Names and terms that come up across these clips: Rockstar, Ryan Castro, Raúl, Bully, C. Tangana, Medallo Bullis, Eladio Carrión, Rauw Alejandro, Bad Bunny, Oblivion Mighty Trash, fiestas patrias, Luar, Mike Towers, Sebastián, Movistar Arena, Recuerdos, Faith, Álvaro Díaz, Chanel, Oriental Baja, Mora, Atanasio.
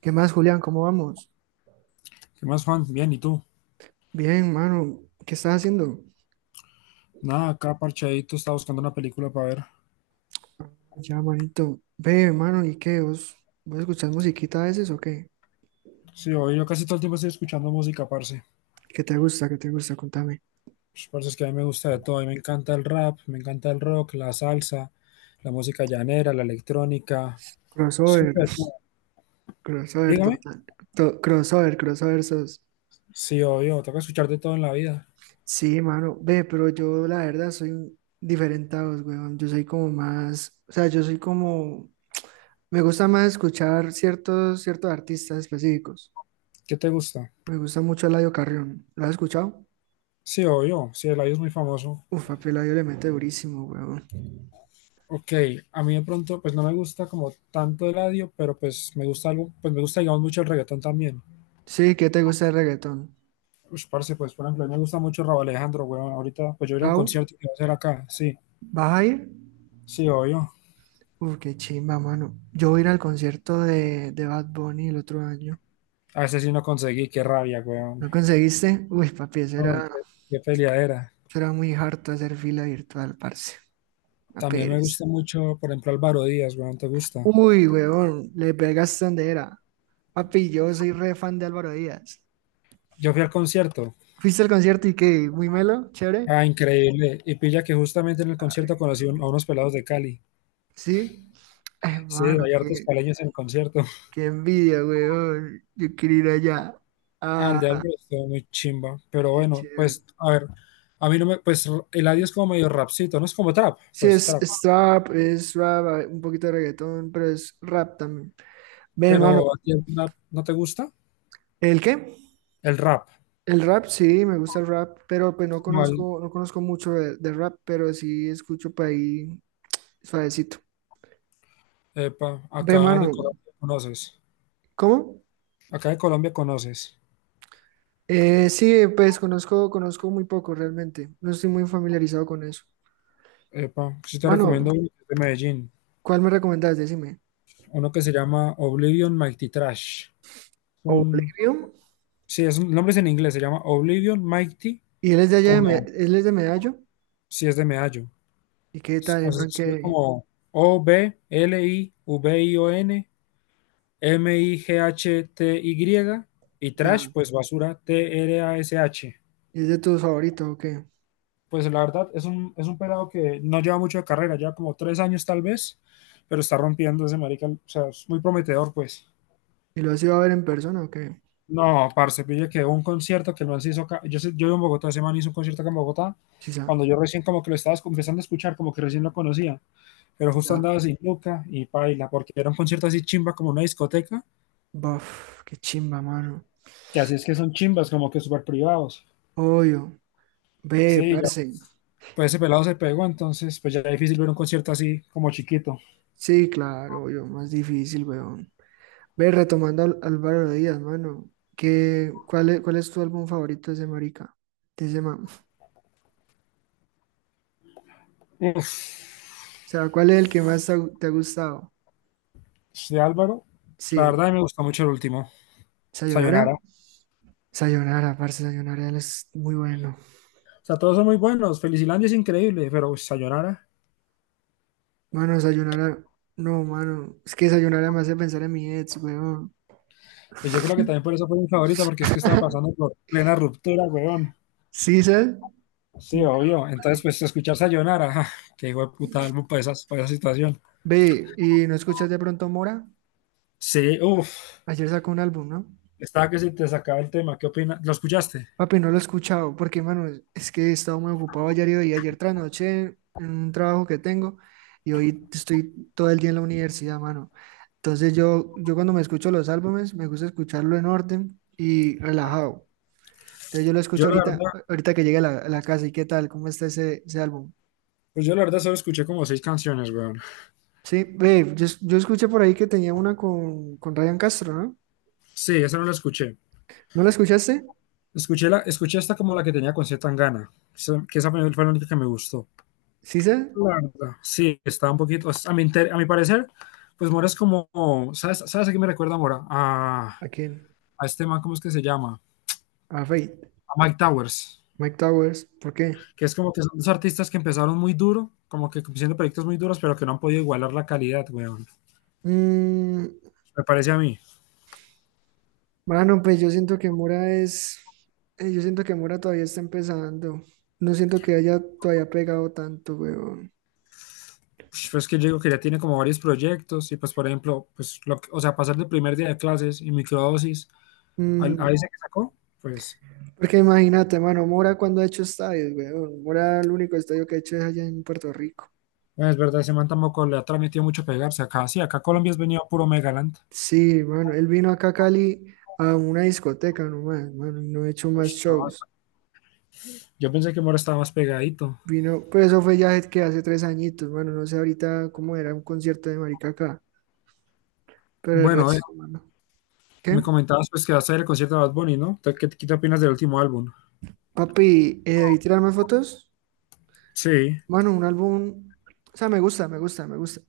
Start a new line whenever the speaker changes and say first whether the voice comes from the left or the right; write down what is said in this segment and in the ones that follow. right: ¿Qué más, Julián? ¿Cómo vamos?
left: ¿Qué más, Juan? Bien, ¿y tú?
right: Bien, mano. ¿Qué estás haciendo?
left: Nada, acá parchadito, estaba buscando una película para ver.
right: Ya, manito. Ve, mano, ¿y qué? ¿Vos escuchás musiquita a veces o qué?
left: Sí, hoy yo casi todo el tiempo estoy escuchando música, parce.
right: ¿Qué te gusta? Contame.
left: Pues, parce, es que a mí me gusta de todo. A mí me encanta el rap, me encanta el rock, la salsa, la música llanera, la electrónica. Escucho
right: Crossover.
left: de todo.
right: Crossover
left: Dígame.
right: total. Crossover, crossover sos.
left: Sí, obvio, toca escuchar de todo en la vida.
right: Sí, mano. Ve, pero yo la verdad diferente a vos, weón. Yo soy como más... O sea, yo soy como... Me gusta más escuchar ciertos artistas específicos.
left: ¿Qué te gusta?
right: Me gusta mucho Eladio Carrión. ¿Lo has escuchado?
left: Sí, obvio, sí, Eladio es muy famoso.
right: Uf, papi, Eladio le mete durísimo, weón.
left: Ok, a mí de pronto, pues no me gusta como tanto Eladio, pero pues me gusta algo, pues me gusta, digamos, mucho el reggaetón también.
right: Sí, ¿qué te gusta el reggaetón?
left: Ush, parce, pues por ejemplo, a mí me gusta mucho Rauw Alejandro, weón. Ahorita, pues yo iré al
right: Raúl,
left: concierto que va a hacer acá. Sí,
right: ¿vas a ir?
left: sí, obvio.
right: Uf, qué chimba, mano. Yo voy a ir al concierto de Bad Bunny el otro año.
left: A ese sí no conseguí, qué rabia, weón.
right: ¿No conseguiste? Uy, papi,
left: Ay, qué, qué peleadera.
right: eso era muy harto hacer fila virtual, parce. La
left: También me
right: pereza.
left: gusta mucho, por ejemplo, Álvaro Díaz, weón, ¿te gusta?
right: Uy, huevón, le pegaste donde era. Papi, yo soy re fan de Álvaro Díaz.
left: Yo fui al concierto.
right: ¿Fuiste al concierto y qué? ¿Muy melo? ¿Chévere?
left: Ah, increíble. Y pilla que justamente en el concierto conocí a
right: No.
left: unos pelados de Cali.
right: ¿Sí?
left: Sí,
right: Hermano,
left: hay hartos caleños en el concierto.
right: qué envidia, huevón. Yo quiero ir allá.
left: Ah, el de
right: Ah,
left: Álvaro estuvo muy chimba. Pero
right: qué
left: bueno,
right: chévere.
left: pues, a ver. A mí no me, pues, el Eladio es como medio rapcito, no es como trap,
right: Sí,
left: pues trap.
right: es trap, es rap, hay un poquito de reggaetón, pero es rap también. Ve,
left: Pero
right: hermano,
left: a ti el trap no te gusta.
right: ¿el qué?
left: El rap.
right: El rap, sí, me gusta el rap, pero pues
left: Mal.
right: no conozco mucho de rap, pero sí escucho por ahí suavecito.
left: Epa,
right: Ve,
left: acá de
right: hermano,
left: Colombia conoces.
right: ¿cómo?
left: Acá de Colombia conoces.
right: Sí, pues conozco muy poco realmente, no estoy muy familiarizado con eso.
left: Epa, sí te
right: Mano,
left: recomiendo uno que es de Medellín.
right: ¿cuál me recomendás? Decime.
left: Uno que se llama Oblivion Mighty Trash.
right: O
left: Un,
right: Bolivio,
left: sí, es un nombre es en inglés, se llama Oblivion Mighty,
right: y él es de allá,
left: como
right: él es de Medallo,
left: si es de Medallo.
right: ¿y qué
left: Es-
right: tal,
left: O sea, se
right: hermano,
left: escribe
right: que
left: como Oblivion Mighty y trash,
right: ya,
left: pues basura Trash.
right: es de tus favoritos o qué?
left: Pues la verdad es un pelado que no lleva mucho de carrera, lleva como 3 años tal vez, pero está rompiendo ese marica, o sea, es muy prometedor, pues.
right: ¿Y lo has ido a ver en persona o qué?
left: No, parce, pille que un concierto que el man se hizo acá, yo vivo en Bogotá, ese man hizo un concierto acá en Bogotá,
right: Sí, ya.
left: cuando yo recién como que lo estaba empezando a escuchar, como que recién lo conocía, pero justo
right: Ya.
left: andaba sin Luca y paila, porque era un concierto así chimba, como una discoteca,
right: Buf, qué chimba, mano.
left: que así es que son chimbas, como que súper privados.
right: Obvio. Ve,
left: Sí, ya,
right: parce.
left: pues ese pelado se pegó, entonces pues ya es difícil ver un concierto así como chiquito.
right: Sí, claro, obvio. Más difícil, weón. Ve, retomando al Álvaro Díaz, mano. ¿Qué, cuál es tu álbum favorito de ese marica? De ese man. O
left: Uf.
right: sea, ¿cuál es el que más te ha gustado?
left: De Álvaro. La
right: Sí.
left: verdad, me gusta mucho el último, Sayonara.
right: ¿Sayonara?
left: O
right: Sayonara, parce, Sayonara él es muy bueno.
left: sea, todos son muy buenos. Felicilandia es increíble, pero uy, Sayonara.
right: Mano, Sayonara. No, mano. Es que Sayonara me hace pensar en mi ex, weón.
left: Pues yo creo que también por eso fue mi favorita, porque es que estaba pasando por plena ruptura, weón.
right: ¿Sí, sabes?
left: Sí,
right: No.
left: obvio. Entonces, pues escuchar Sayonara, que hijo de puta álbum para esa situación.
right: Ve, ¿y no escuchas de pronto Mora?
left: Sí, uff.
right: Ayer sacó un álbum, ¿no?
left: Estaba que se te sacaba el tema. ¿Qué opinas? ¿Lo escuchaste?
right: Papi, no lo he escuchado, porque, mano, es que he estado muy ocupado ayer y hoy, ayer tras noche en un trabajo que tengo, y hoy estoy todo el día en la universidad, mano. Entonces yo cuando me escucho los álbumes, me gusta escucharlo en orden y relajado. Entonces yo lo
left: Yo
right: escucho
left: la
right: ahorita,
left: verdad,
right: ahorita que llegue a a la casa, ¿y qué tal? ¿Cómo está ese álbum?
left: pues yo la verdad solo escuché como seis canciones, weón.
right: Sí, ve, yo escuché por ahí que tenía una con Ryan Castro, ¿no?
left: Sí, esa no la escuché.
right: ¿No la escuchaste?
left: Escuché la, escuché esta como la que tenía con C. Tangana, que esa fue la única que me gustó.
right: ¿Sí, sé?
left: La verdad, sí, está un poquito, a mi, a mi parecer, pues Mora es como, ¿sabes a qué me recuerda Mora?
right: ¿A quién?
left: A este man, ¿cómo es que se llama?
right: A Faith.
left: A Mike Towers,
right: Mike Towers, ¿por qué?
left: que es como que son dos artistas que empezaron muy duro, como que haciendo proyectos muy duros, pero que no han podido igualar la calidad, weón.
right: Mm,
left: Me parece a mí.
right: bueno, pues yo siento que yo siento que Mora todavía está empezando. No siento que haya todavía pegado tanto, weón.
left: Pues es que yo digo que ya tiene como varios proyectos y pues, por ejemplo, pues, o sea, pasar del primer día de clases y microdosis a
right: Mm,
left: ese que sacó, pues,
right: porque imagínate, mano, Mora cuando ha hecho estadios, weón. Mora el único estadio que ha hecho es allá en Puerto Rico.
left: bueno, es verdad, ese man tampoco le ha transmitido mucho pegarse acá. Sí, acá Colombia es venido puro Megaland.
right: Sí, mano, él vino acá a Cali a una discoteca nomás, mano, y no ha hecho
left: Uy,
right: más
left: no,
right: shows.
left: yo pensé que Mora estaba más pegadito.
right: Vino, pero eso fue ya que hace tres añitos, mano, no sé ahorita cómo era un concierto de marica acá, pero el
left: Bueno,
right: resto, mano.
left: me
right: ¿Qué?
left: comentabas pues que vas a ir al concierto de Bad Bunny, ¿no? ¿Qué, qué te opinas del último álbum?
right: Papi, ¿y tirarme fotos?
left: Sí,
right: Bueno, un álbum, o sea, me gusta.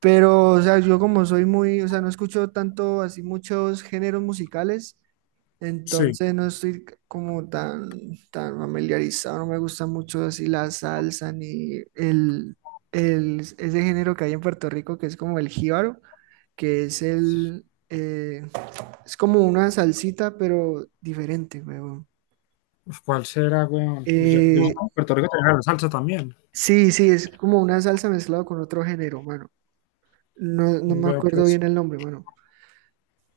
right: Pero, o sea, yo como soy muy, o sea, no escucho tanto así muchos géneros musicales,
left: sí.
right: entonces no estoy como tan, tan familiarizado, no me gusta mucho así la salsa ni el, ese género que hay en Puerto Rico que es como el jíbaro, que es es como una salsita, pero diferente, weón.
left: Uf, ¿cuál será, weón? Pues yo, sé que en Puerto Rico tenía la salsa también.
right: Sí, sí, es como una salsa mezclada con otro género, mano. No, no me
left: Veo
right: acuerdo
left: pues,
right: bien el nombre, mano.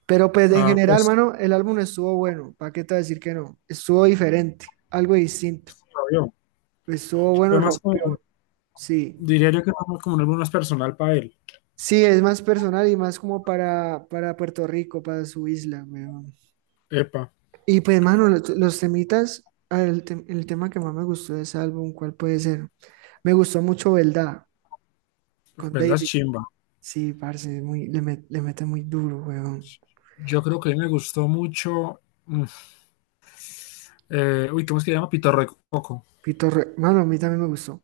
right: Pero pues en
left: ah,
right: general,
left: pues,
right: mano, el álbum estuvo bueno. ¿Para qué te voy a decir que no? Estuvo diferente, algo distinto.
left: sí, lo vio.
right: Estuvo
left: Fue
right: bueno,
left: más como,
right: rompió. Sí.
left: diría yo que fue más como un álbum más personal para él.
right: Sí, es más personal y más como para Puerto Rico, para su isla, weón.
left: Epa,
right: Y pues, mano, los temitas, a ver, el tema que más me gustó de ese álbum, ¿cuál puede ser? Me gustó mucho Belda con
left: ¿verdad?
right: David.
left: Chimba.
right: Sí, parce, le mete muy duro, weón.
left: Yo creo que a mí me gustó mucho, mm, ¿cómo es que se llama? Pitorro de Coco.
right: Mano, a mí también me gustó.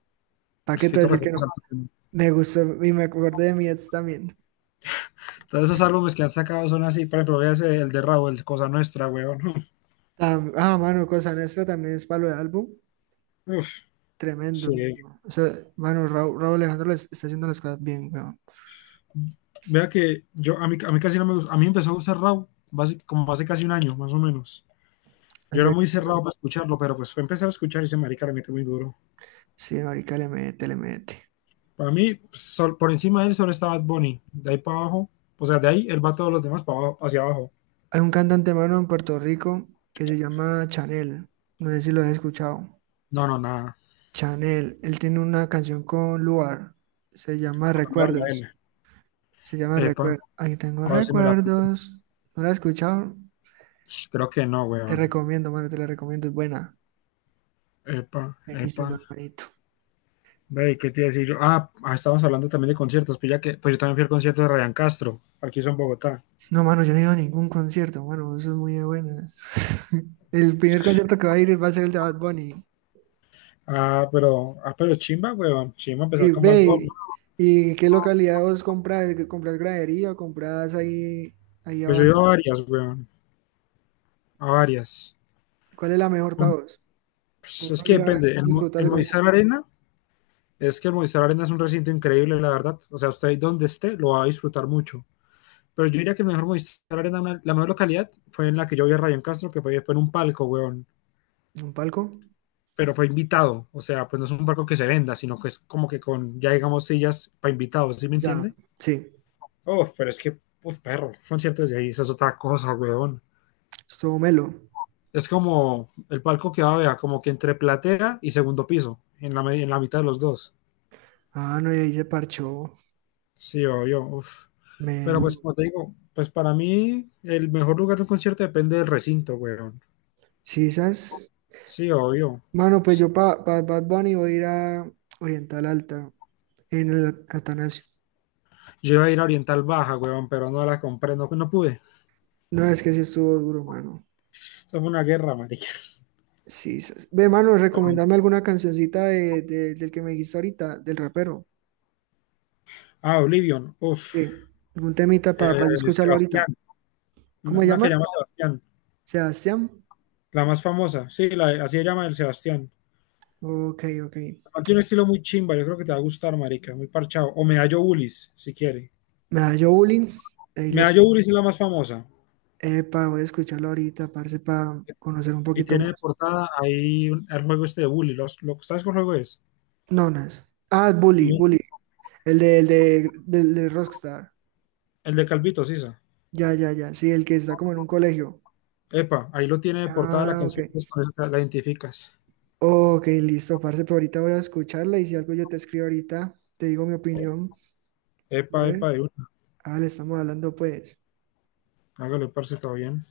right: ¿Para qué te voy a
left: Pitorro
right: decir
left: de
right: que
left: Coco.
right: no?
left: Santo.
right: Me gustó y me acordé de mi ex también.
left: Todos esos álbumes que han sacado son así, por ejemplo, véase el de Raúl, Cosa Nuestra, weón. ¿No?
right: Ah, mano, Cosa Nuestra también es palo de álbum.
left: Uf,
right: Tremendo,
left: sí.
right: mano. O sea, mano, Raúl Alejandro está haciendo las cosas bien, weón.
left: Vea que yo, a mí casi no me gusta. A mí empezó a gustar como hace casi un año, más o menos. Yo era
right: Hace
left: muy cerrado
right: canciones...
left: para escucharlo, pero pues fue empezar a escuchar y ese marica le mete muy duro.
right: Sí, marica, le mete.
left: Para mí, pues, por encima de él solo está Bad Bunny. De ahí para abajo, o sea, de ahí él va todos los demás para abajo, hacia abajo.
right: Hay un cantante, mano, en Puerto Rico que se llama Chanel. No sé si lo has escuchado.
left: No, no, nada.
right: Chanel, él tiene una canción con Luar. Se llama
left: Con Anuar
right: Recuerdos.
left: la
right: Se llama
left: epa,
right: Recuerdos. Ahí tengo
left: a ver si me la pillo.
right: recuerdos. ¿No la has escuchado?
left: Sh, creo que no,
right: Te
left: weón.
right: recomiendo, mano, te la recomiendo, es buena.
left: Epa, epa.
right: Buenísima, hermanito.
left: Ve, ¿qué te iba a decir yo? Ah, ah, estábamos hablando también de conciertos, pues ya que, pues yo también fui al concierto de Ryan Castro, aquí son Bogotá.
right: No, mano, yo no he ido a ningún concierto, mano, eso es muy de buenas. El primer concierto que va a ir va a ser el de Bad Bunny.
left: Ah, pero chimba, weón. Chimba
right: Y
left: empezar con Bad Bunny.
right: ve, ¿y qué localidad vos compras? ¿Compras gradería o compras ahí
left: Pues yo he
right: abajo?
left: ido a varias, weón. A varias.
right: ¿Cuál es la mejor para vos?
left: Pues es
right: Para
left: que
right: ir a ver,
left: depende.
right: disfrutar
left: El
right: el concierto.
left: Movistar Arena, es que el Movistar Arena es un recinto increíble, la verdad. O sea, usted ahí donde esté lo va a disfrutar mucho. Pero yo diría que el mejor Movistar Arena, la mejor localidad fue en la que yo vi a Ryan Castro, que fue en un palco, weón.
right: ¿Un palco?
left: Pero fue invitado. O sea, pues no es un palco que se venda, sino que es como que con, ya digamos, sillas para invitados, ¿sí me
right: Ya,
left: entiende?
right: sí.
left: Oh, pero es que, uf, perro, conciertos de ahí, esa es otra cosa, weón.
right: Estuvo melo.
left: Es como el palco que va a ver, como que entre platea y segundo piso, en la mitad de los dos.
right: Ah, no, y ahí se parchó.
left: Sí, o yo, uf. Pero pues
right: Melo.
left: como te digo, pues para mí el mejor lugar de un concierto depende del recinto, weón.
right: Sisas.
left: Sí, obvio.
right: Mano, pues yo pa Bad Bunny voy a ir a Oriental Alta en el Atanasio.
left: Yo iba a ir a Oriental Baja, weón, pero no la compré, no, no pude.
right: No, es que sí estuvo duro, mano.
left: Eso fue una guerra, marica.
right: Ve, mano,
left: Pero-
right: recomendame alguna cancioncita del que me dijiste ahorita, del rapero.
left: ah, Oblivion, uff.
right: Sí, algún temita para yo escucharlo ahorita.
left: Sebastián,
right: ¿Cómo se
left: una que
right: llama?
left: llama Sebastián,
right: Sebastián.
left: la más famosa, sí, la, así se llama el Sebastián.
right: Ok, ok.
left: Man tiene un estilo muy chimba, yo creo que te va a gustar, marica, muy parchado. O Medallo Bullis, si quiere.
right: Me da yo bullying. Ahí les...
left: Medallo Bullis es la más famosa.
right: Epa, voy a escucharlo ahorita, parce, para conocer un
left: Y
right: poquito
left: tiene de
right: más.
left: portada ahí el juego este de Bully. ¿Sabes qué juego es?
right: Nonas. Ah, Bully,
left: No.
right: Bully. Del de Rockstar.
left: El de Calvito, Sisa.
right: Ya, ya, ya. Sí, el que está como en un colegio.
left: Epa, ahí lo tiene de portada la
right: Ah, ok.
left: canción, pues por eso te la identificas.
right: Ok, listo, parce, pero ahorita voy a escucharla y si algo yo te escribo ahorita, te digo mi opinión.
left: Epa,
right: ¿Dale?
left: epa, de una.
right: Ah, le estamos hablando pues.
left: Hágale, parce, todo bien.